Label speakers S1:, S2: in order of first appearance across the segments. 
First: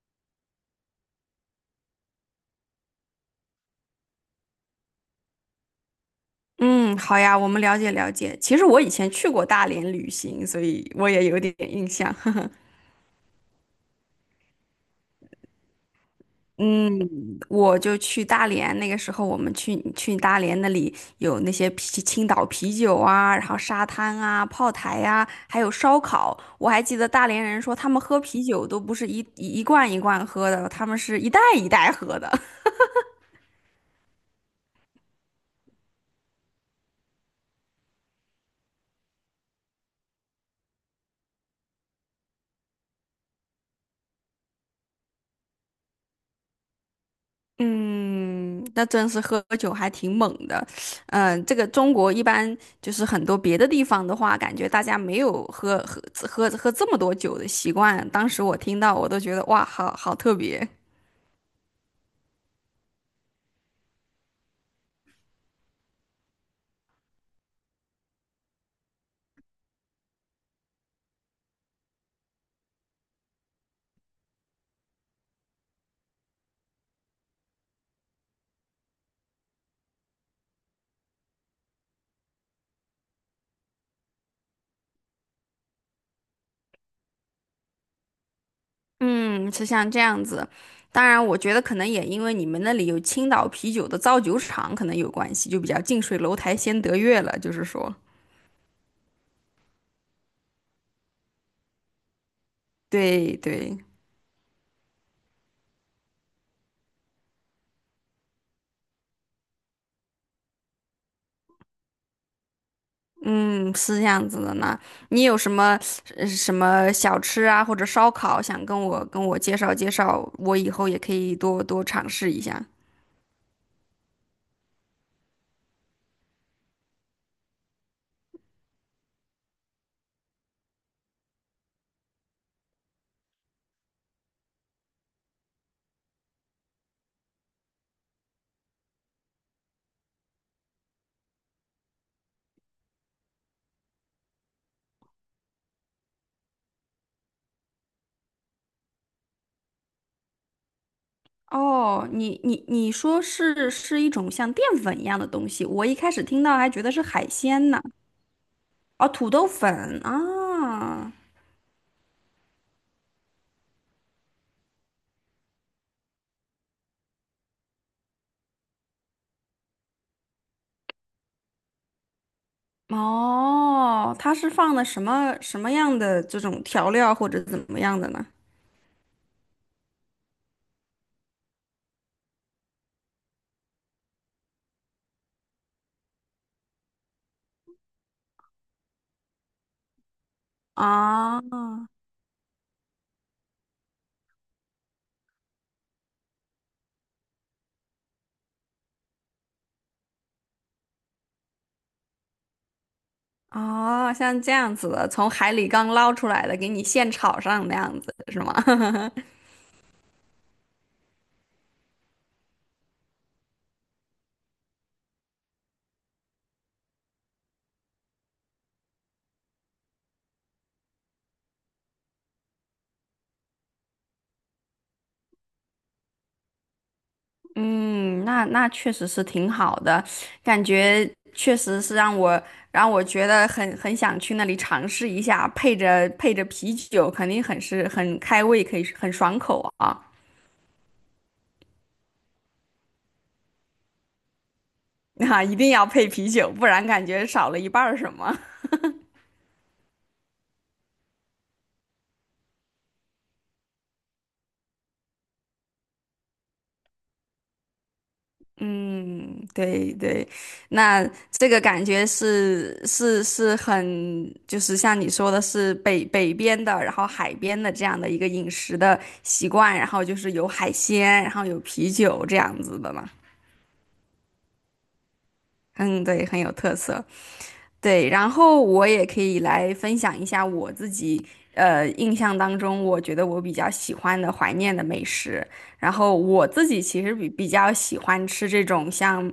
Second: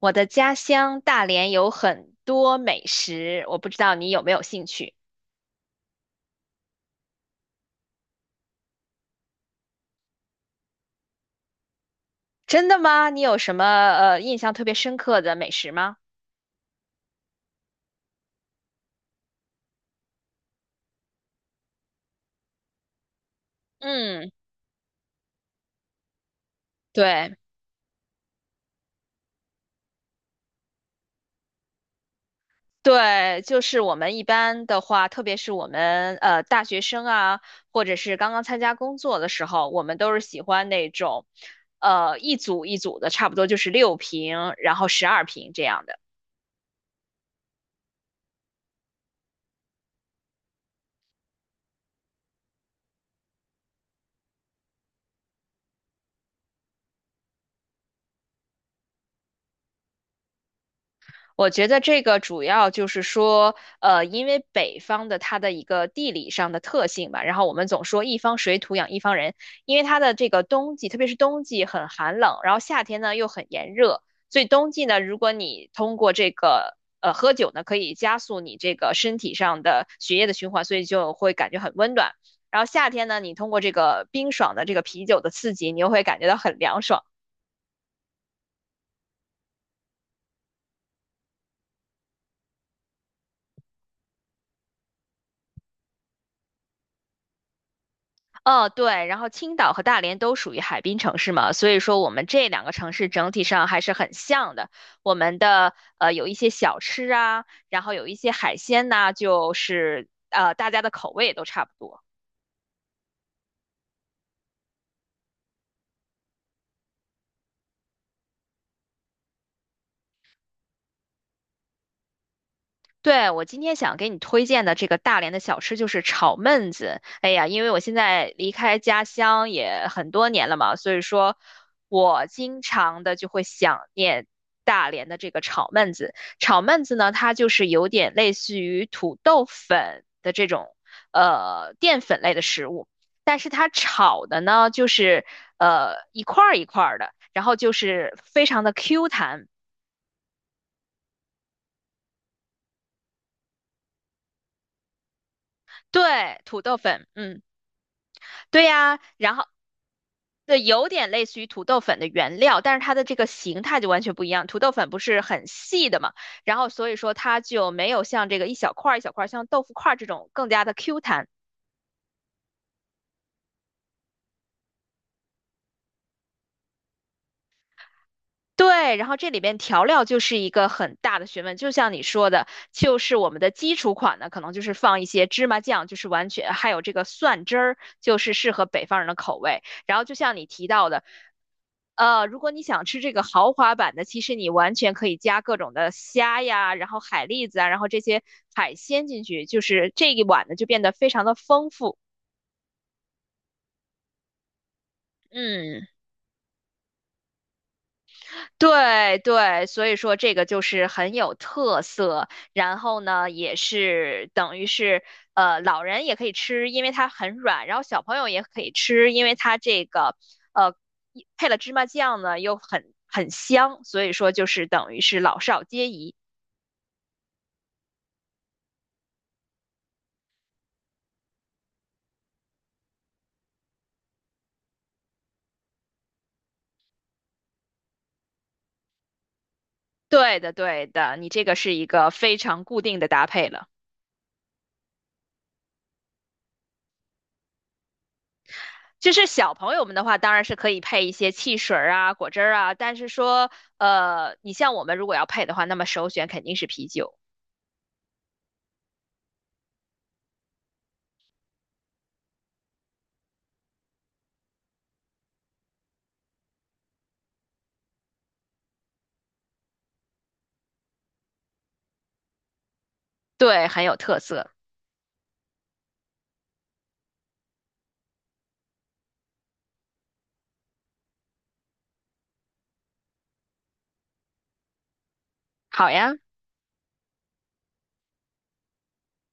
S1: 我的家乡大连有很多美食，我不知道你有没有兴趣？
S2: 嗯，好呀，我们了解了解。其实我以前去过大连旅行，所以我也有点 印象。
S1: 真的吗？你有什么印象特别深刻的美食吗？
S2: 嗯，我就去大连，那个时候我们去大连那里有那些青岛啤酒啊，然后沙滩
S1: 嗯，
S2: 啊、炮台呀、啊还有烧烤。我还记得大
S1: 对
S2: 连人说他们喝啤酒都不是一罐一罐喝的，他们是一袋一袋喝的。
S1: 对，就是我们一般的话，特别是我们大学生啊，或者是刚刚参加工作的时候，我们都是喜欢那种，一组一组的，差不多就是六瓶，然后十二瓶这样的。
S2: 嗯，那真是喝酒还挺猛的。嗯，这个中国一般就是很多别的地方的话，感觉大家没有喝这么多酒的习惯。当时我听到，我都觉得哇，好特别。
S1: 我觉得这个主要就是说，因为北方的它的一个地理上的特性吧，然后我们总说一方水土养一方人，因为它的这个冬季，特别是冬季很寒冷，然后夏天呢又很炎热，所以冬季呢，如果你通过这个喝酒呢，可以加速你这个身体上的血液的循环，所以就会感觉很温暖。然后夏天呢，你通过这个冰爽的这个啤酒的刺激，你又会感觉到很凉爽。
S2: 嗯，是像这样子。当然，我觉得可能也因为你们那里有青岛啤酒的造酒厂，可能有关系，就比较近水楼台先得月了，就是说，
S1: 哦，对，然后青岛和大连都属于海滨城市嘛，所以说我们这两个城市整
S2: 对
S1: 体上
S2: 对。
S1: 还是很像的。我们的有一些小吃啊，然后有一些海鲜呐、就是大家的口味也都差不多。
S2: 嗯，是这样子的呢。你有什么小吃啊，或者烧烤，想跟我介绍介绍，我以后也可以多多尝试一下。
S1: 对，我今天想给你推荐的这个大连的小吃就是炒焖子。哎呀，因为我现在离开家乡也很多年了嘛，所以说我经常的就会想念大连的这个炒焖子。炒焖子呢，它就是有点类似于土豆粉的这种淀粉类的食物，但是它炒的呢就是一块儿一块儿的，然后就是非常的 Q 弹。
S2: 哦，你说是一种像淀粉一样的东西，我一开始
S1: 对，
S2: 听到
S1: 土
S2: 还
S1: 豆
S2: 觉得是
S1: 粉，
S2: 海
S1: 嗯，
S2: 鲜呢。
S1: 对呀，
S2: 哦，土
S1: 然后。
S2: 豆粉
S1: 对，有点
S2: 啊，
S1: 类似于土豆粉的原料，但是它的这个形态就完全不一样。土豆粉不是很细的嘛，然后所以说它就没有像这个一小块儿一小块儿，像豆腐块儿这种更加的 Q 弹。
S2: 哦，它是放的什么样的这种调料或者怎么样的呢？
S1: 对，然后这里边调料就是一个很大的学问，就像你说的，就是我们的基础款呢，可能就是放一些芝麻酱，就是完全还有这个蒜汁儿，就是适合北方人的口味。然后就像你提到的，
S2: 啊。
S1: 如果你想吃这个豪华版的，其实你完全可以加各种的虾呀，然后海蛎子啊，然后这些海鲜进去，就是这一碗呢就变得非常的丰富。
S2: 哦，像这样子的，从海里
S1: 嗯。
S2: 刚捞出来的，给你现炒上那样子是吗？
S1: 对对，所以说这个就是很有特色，然后呢，也是等于是老人也可以吃，因为它很软，然后小朋友也可以吃，因为它这个呃一配了芝麻酱呢，又很香，所以说就是等于是老少皆宜。
S2: 嗯，那确实是挺好的，感觉确实是让我觉得很想去那里尝试一下，配着配着啤酒，肯定很开胃，可以很爽口啊！
S1: 对的对的，你这个是一个非常固定的搭配了。
S2: 啊，一定要配啤酒，不然感觉少了一半儿什么。
S1: 就是小朋友们的话，当然是可以配一些汽水儿啊、果汁儿啊，但是说，你像我们如果要配的话，那么首选肯定是啤酒。
S2: 嗯，对对，那这个感觉是很，就是像你说的是北边的，然后海边的这样的一个饮食的习惯，然后就是有海鲜，然后有啤酒这样子的嘛。
S1: 对，很有特色。
S2: 嗯，对，很有特色。对，然后我也可以来分享一下我自己，印象当中我觉得我比较喜欢的怀念的美食。
S1: 好
S2: 然
S1: 呀，
S2: 后我自己其实比较喜欢吃这种像。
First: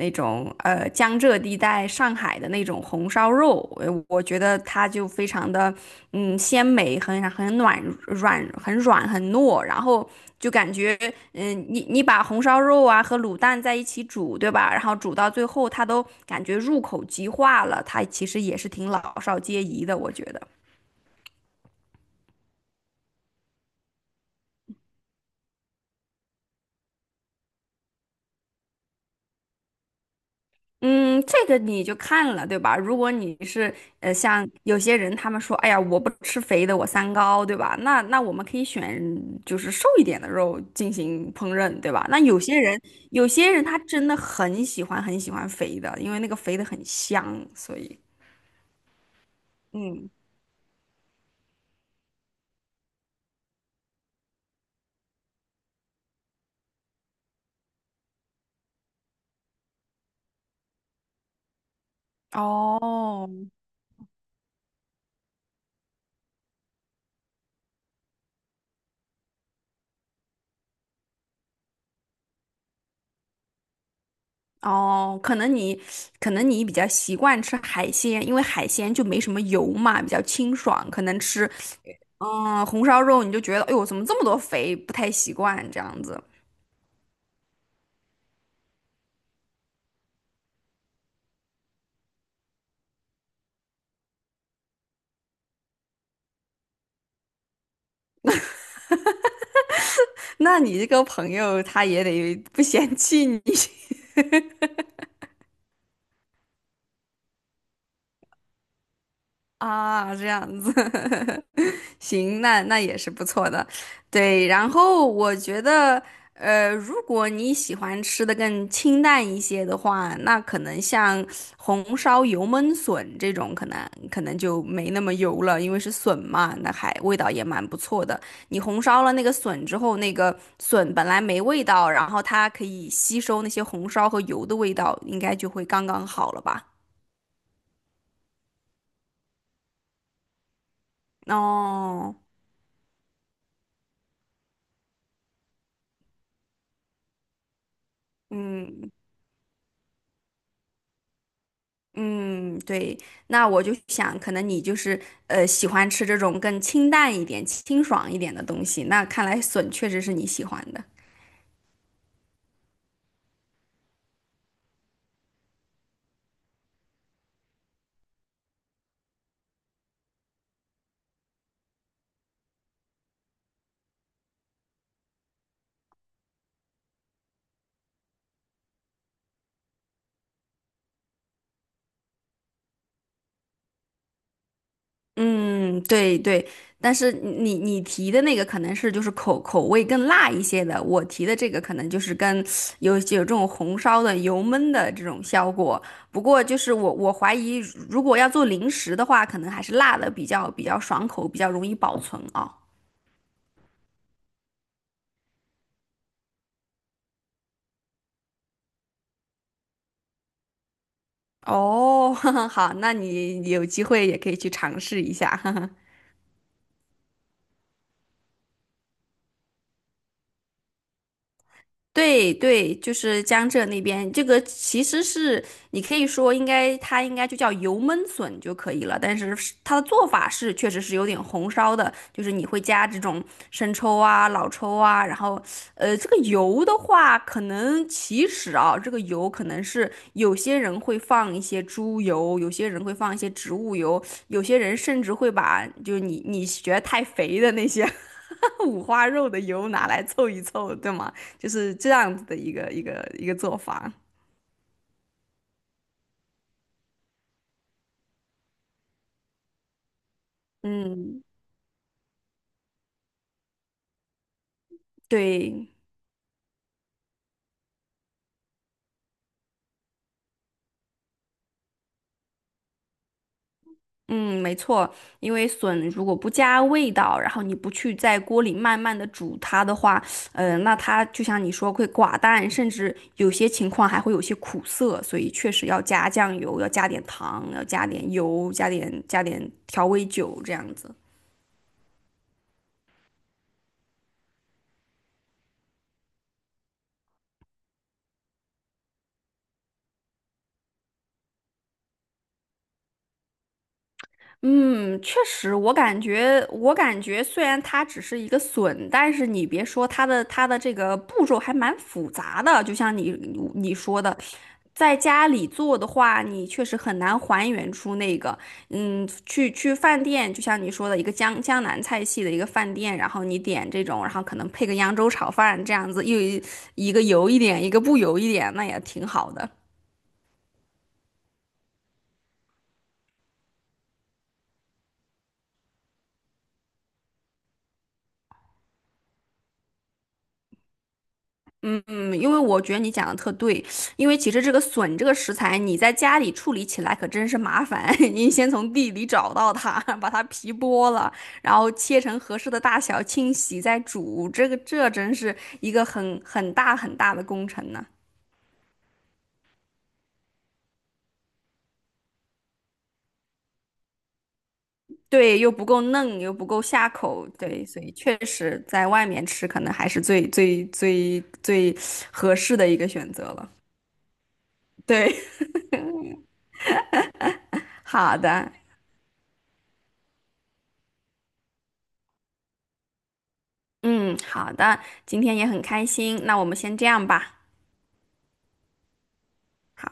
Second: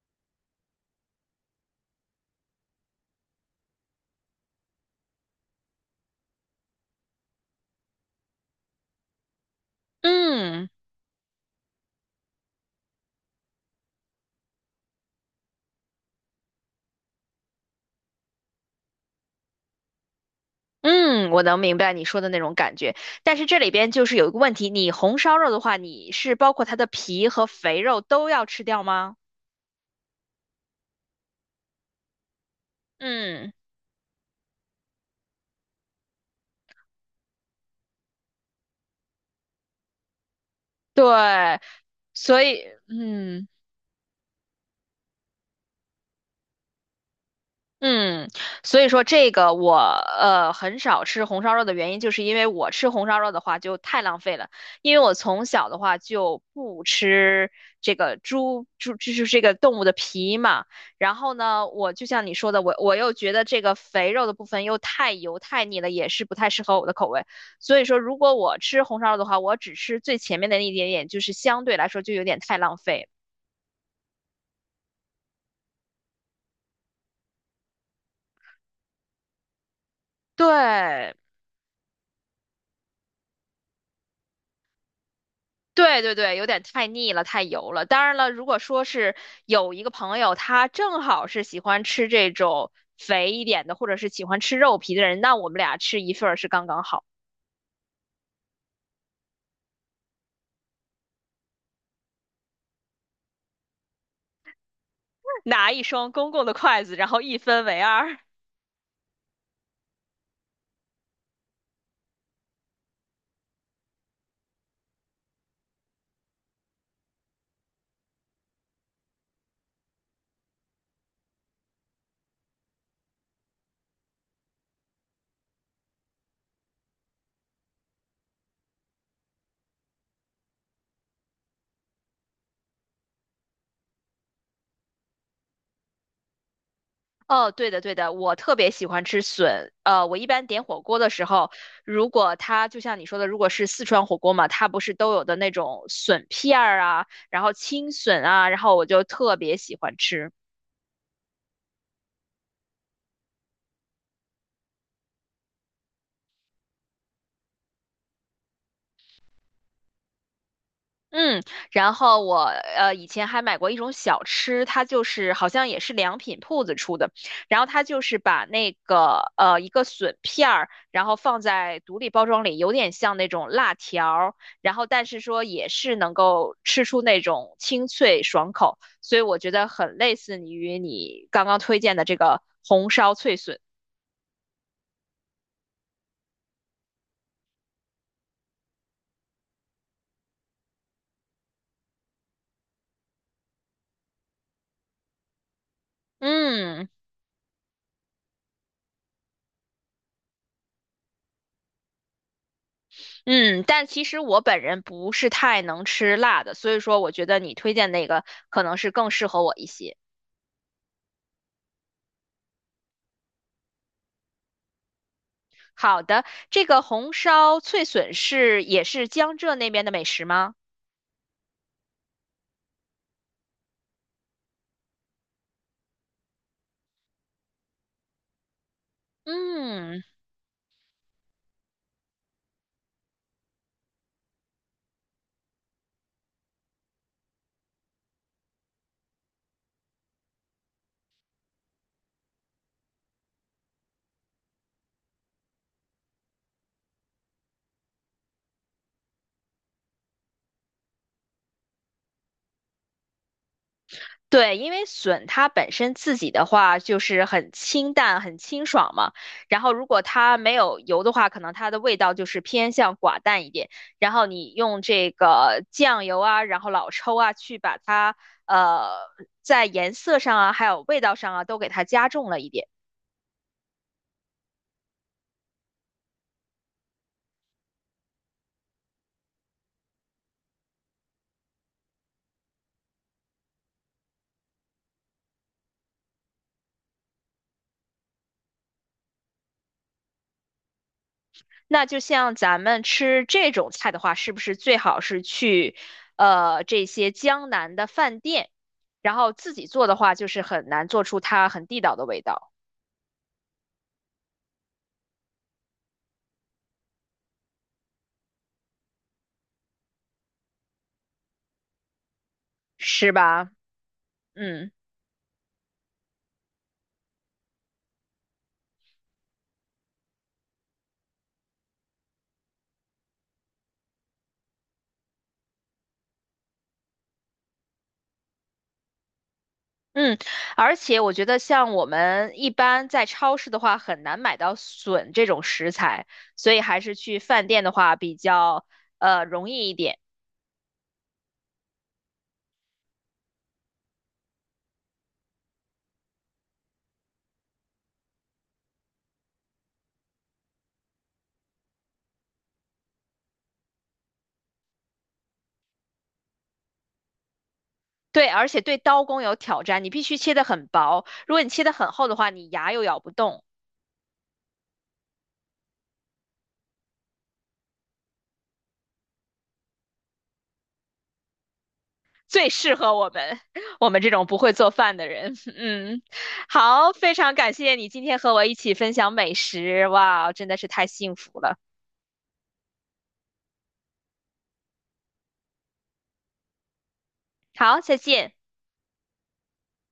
S2: 那种江浙地带上海的那种红烧肉，我觉得它就非常的鲜美，很暖软，很软很糯，然后就
S1: 嗯
S2: 感觉你把红烧肉啊和卤蛋在一起煮，对吧？然后煮到最后，它都感觉入口即化了，它其实也是挺老少皆宜的，我觉得。
S1: 嗯，我能明白你说的那种感觉。但是这里边就是有一个问题，你红烧肉的话，你是包括它的皮和肥肉都要吃掉吗？
S2: 嗯，这个你就看了，对吧？如果你
S1: 嗯，
S2: 是像有些人他们说，哎呀，我不吃肥的，我三高，对吧？那我们可以选就是瘦一点的肉进
S1: 对，
S2: 行烹饪，对吧？那
S1: 所以
S2: 有
S1: 嗯。
S2: 些人他真的很喜欢很喜欢肥的，因为那个肥的很香，所以
S1: 嗯，所以说这个我
S2: 嗯，
S1: 很少吃红烧肉的原因，就是因为我吃红烧肉的话就太浪费了，因为我从小的话就不吃这个猪猪，就是这个动物的皮嘛。然后呢，我就像你说的，我又
S2: 哦
S1: 觉得这个肥肉的部分又太油太腻了，也是不太适合我的口味。所以说，如果我吃红烧肉的话，我只吃最前面的那一点点，就是相对来说就有点太浪费。
S2: 哦，可能你比较习惯吃海鲜，因为海鲜就没什么油嘛，比较清爽，可
S1: 对，
S2: 能吃红烧肉你就觉得，哎呦，怎么这么多肥，不太习惯这
S1: 对
S2: 样
S1: 对
S2: 子。
S1: 对，有点太腻了，太油了。当然了，如果说是有一个朋友，他正好是喜欢吃这种肥一点的，或者是喜欢吃肉皮的人，那我们俩吃一份儿是刚刚好。
S2: 那你这个朋友他也得不嫌弃你
S1: 拿一双公共的筷子，然后一分为二。
S2: 啊，这样子。行，那也是不错的，对。然后我觉得，如果你喜欢吃的更清淡一些的话，那可能像红烧油焖笋这种，可能就没那么油了，因为是笋嘛，那还味道也蛮不错的。你红烧了那个笋之后，那个笋本来没味道，然后它可以吸收那些红烧和油的味道，应该就会刚刚好了吧？
S1: 哦，对的对的，我特别喜欢吃笋。我一般点火锅的时候，如
S2: 哦，
S1: 果它就像你说的，如果是四川火锅嘛，它不是都有的那种笋片儿啊，然后青笋啊，然后我
S2: 嗯，
S1: 就特别喜欢吃。
S2: 嗯，对，那我就想，可能你就是喜欢吃这种更清淡一点、清爽一点的东西。那看来笋确实是你喜欢的。
S1: 嗯，然后我以前还买过一种小吃，它就是好像也是良品铺子出的，然后它就是把那个一个笋片儿，然后放在独立包装里，有点像那种辣条儿，然后但是说也是能够吃出那种清脆爽口，所以我觉得很类似于你刚刚推荐的这个红烧脆笋。
S2: 嗯，对对，但是你提的那个可能是就是口味更辣一些的，我提的这个可能就是跟有这种红烧的、油焖的这种效果。不过就是
S1: 嗯。
S2: 我怀疑，如果要做零食的话，可能还是辣的比较爽口，比较容易保存啊。
S1: 嗯，但其实我本人不是太能吃辣的，所以说我觉得你推荐那个可能是更适合我一些。
S2: 哦，好，那你有机会也可以去尝试一下。
S1: 好的，这个红烧脆笋是也是江浙那边的美食吗？
S2: 对对，就是江浙那边，这个其实是你可以说应该它应该就叫油焖笋就可以了，但是它的
S1: 嗯，
S2: 做法是确实是有点红烧的，就是你会加这种生抽啊、老抽啊，然后这个油的话，可能其实啊，这个油可能是有些人会放一些猪油，有些人会放一些植物油，有些人甚至会把就是你觉得太肥的那些 五花肉的油拿来凑一凑，对吗？就是这样子的一个做法。
S1: 对，因为笋它本身自己的话就是很清淡、很清爽嘛，然后如果它没有油的
S2: 嗯，
S1: 话，可能它的味道就是偏向寡淡一点。然后你用这个
S2: 对，
S1: 酱油啊，然后老抽啊，去把它呃在颜色上啊，还有味道上啊，都给它加重了一点。
S2: 嗯，没错，因为笋如果不加味道，然后你不去在锅里慢慢的煮它的话，那它就像你说会寡淡，甚至有些情况还会有些苦涩，所以确实要加酱油，要加点糖，要加点油，加点调味酒这样子。
S1: 那就像咱们吃这种菜的话，是不是最好是去这些江南的饭店，然后自己做的话，就是很难做出它很地道的味道。
S2: 嗯，确实，我感觉，虽然它只是一个笋，但是你别说它的这个步骤还蛮复杂的，就像
S1: 是吧？
S2: 你说的，
S1: 嗯
S2: 在家里做的话，你确实很难还原出那个，嗯，去饭店，就像你说的一个江南菜系的一个饭店，然后你点这种，然后可能配个扬州炒饭这样子，又一个油一点，一个不油一点，那也挺好的。
S1: 嗯，而且我觉得像我们一般在超市的话，很难买到笋这种食材，所以还是去饭店的话比较容易一点。
S2: 嗯，因为我觉得你讲的特对，因为其实这个笋这个食材，你在家里处理起来可真是麻烦。你先从地里找到它，把它皮剥了，然后切成合适的大小，清洗再煮，这个这真是一个很大很大的工程呢。
S1: 对，而且对刀工有挑战，你必须切得很薄，如果你切得很厚的话，你牙又咬不动，
S2: 对，又不够嫩，又不够下口，对，所以确实在外面吃可能还是最合
S1: 最
S2: 适的
S1: 适
S2: 一个
S1: 合我
S2: 选择
S1: 们
S2: 了。
S1: 我们这种不会做饭的
S2: 对，
S1: 人。嗯，好，非常感谢 你今
S2: 好
S1: 天和我
S2: 的。
S1: 一起分享美食，哇，真的是太幸福了。
S2: 嗯，好的，今天也很开心，那我们先这样吧。
S1: 好，再见。
S2: 好。